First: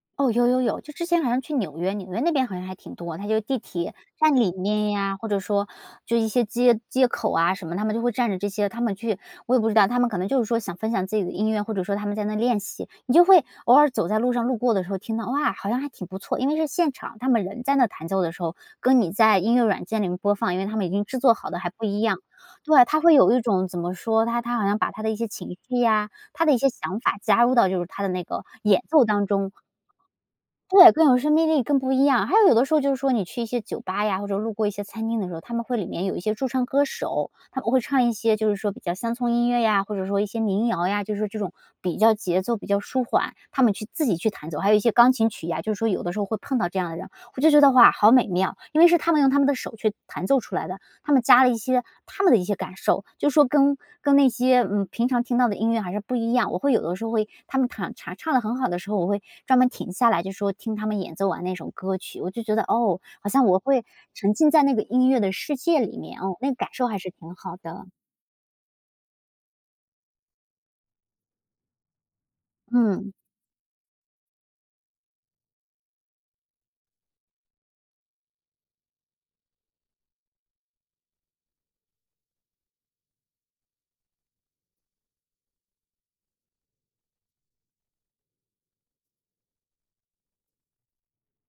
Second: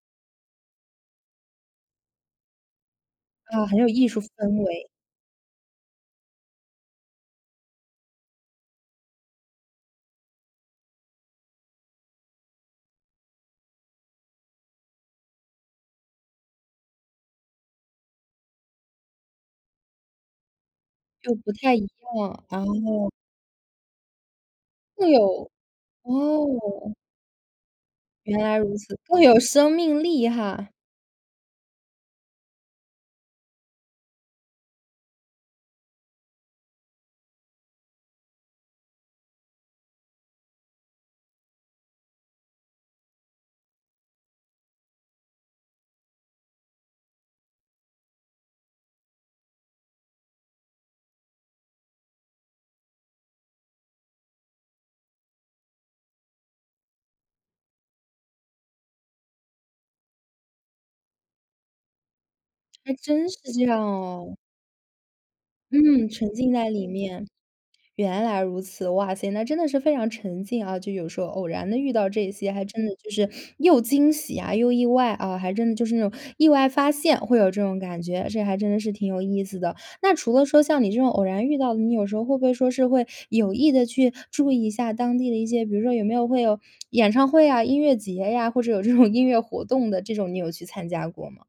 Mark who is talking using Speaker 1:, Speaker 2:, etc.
Speaker 1: 哦，有有有，就之前好像去纽约，纽约那边好像还挺多，它有地
Speaker 2: 啊，很有
Speaker 1: 铁
Speaker 2: 艺术
Speaker 1: 站里
Speaker 2: 氛围。
Speaker 1: 面呀，或者说就一些街街口什么，他们就会站着这些他们去我也不知道，他们可能就是说，想分享自己的音乐，或者说他们在那练习，你就会偶尔走在路上，路过的时候听到，哇，好像还挺不错，因为是现场他们人在那弹奏的时候，跟你在音乐软件里面播放，因为他们已经制
Speaker 2: 就
Speaker 1: 作好
Speaker 2: 不
Speaker 1: 的还
Speaker 2: 太
Speaker 1: 不
Speaker 2: 一
Speaker 1: 一样。
Speaker 2: 样，
Speaker 1: 对，他
Speaker 2: 哦。
Speaker 1: 会有一种怎么说，他他好像把他
Speaker 2: 会
Speaker 1: 的一些
Speaker 2: 有，
Speaker 1: 情绪呀，他的一些
Speaker 2: 哦。
Speaker 1: 想法加入到就是他的那
Speaker 2: 原
Speaker 1: 个
Speaker 2: 来如
Speaker 1: 演
Speaker 2: 此，
Speaker 1: 奏
Speaker 2: 更
Speaker 1: 当
Speaker 2: 有
Speaker 1: 中。
Speaker 2: 生命力哈。
Speaker 1: 对，更有生命力，更不一样，还有有的时候就是说你去一些酒吧呀，或者路过一些餐厅的时候，他们会里面有一些驻唱歌手，他们会唱一些，就是说比较乡村音乐呀，或者说一些民谣呀，就是这种比较节奏比较舒缓，他们去自己去弹奏，还有一些钢琴曲啊，就是说有的时候会碰到这样的人。我就觉得，哇，好美妙，因为是他们用他们的手去弹奏出来的，他们加了一些他们的一些感受，就说跟跟那些，嗯，平常听到的音乐还是不一样，我会有的时候会他们唱唱得很好的时候，我会专门停下来就说听他们演奏完那种歌曲，我就觉得，
Speaker 2: 还
Speaker 1: 哦，
Speaker 2: 真
Speaker 1: 好
Speaker 2: 是
Speaker 1: 像我
Speaker 2: 这样
Speaker 1: 会沉
Speaker 2: 哦。
Speaker 1: 浸在那个音乐的世界里
Speaker 2: 嗯，
Speaker 1: 面，
Speaker 2: 沉
Speaker 1: 嗯，那
Speaker 2: 浸
Speaker 1: 个
Speaker 2: 在
Speaker 1: 感受
Speaker 2: 里
Speaker 1: 还是
Speaker 2: 面，
Speaker 1: 挺好的。
Speaker 2: 原来如此，哇塞，那真的是非常沉浸啊，就有时候偶然地遇到这些，还真的就
Speaker 1: 嗯。
Speaker 2: 是又惊喜啊，又意外啊，还真的就是那种，意外发现会有这种感觉，这还真的是挺有意思的。那除了说，像你这种偶然遇到的，你有时候会不会说是会有意地去注意一下当地的一些，比如说，有没有会有演唱会啊，音乐节呀，或者有这种音乐活动的，这种你有去参加过么？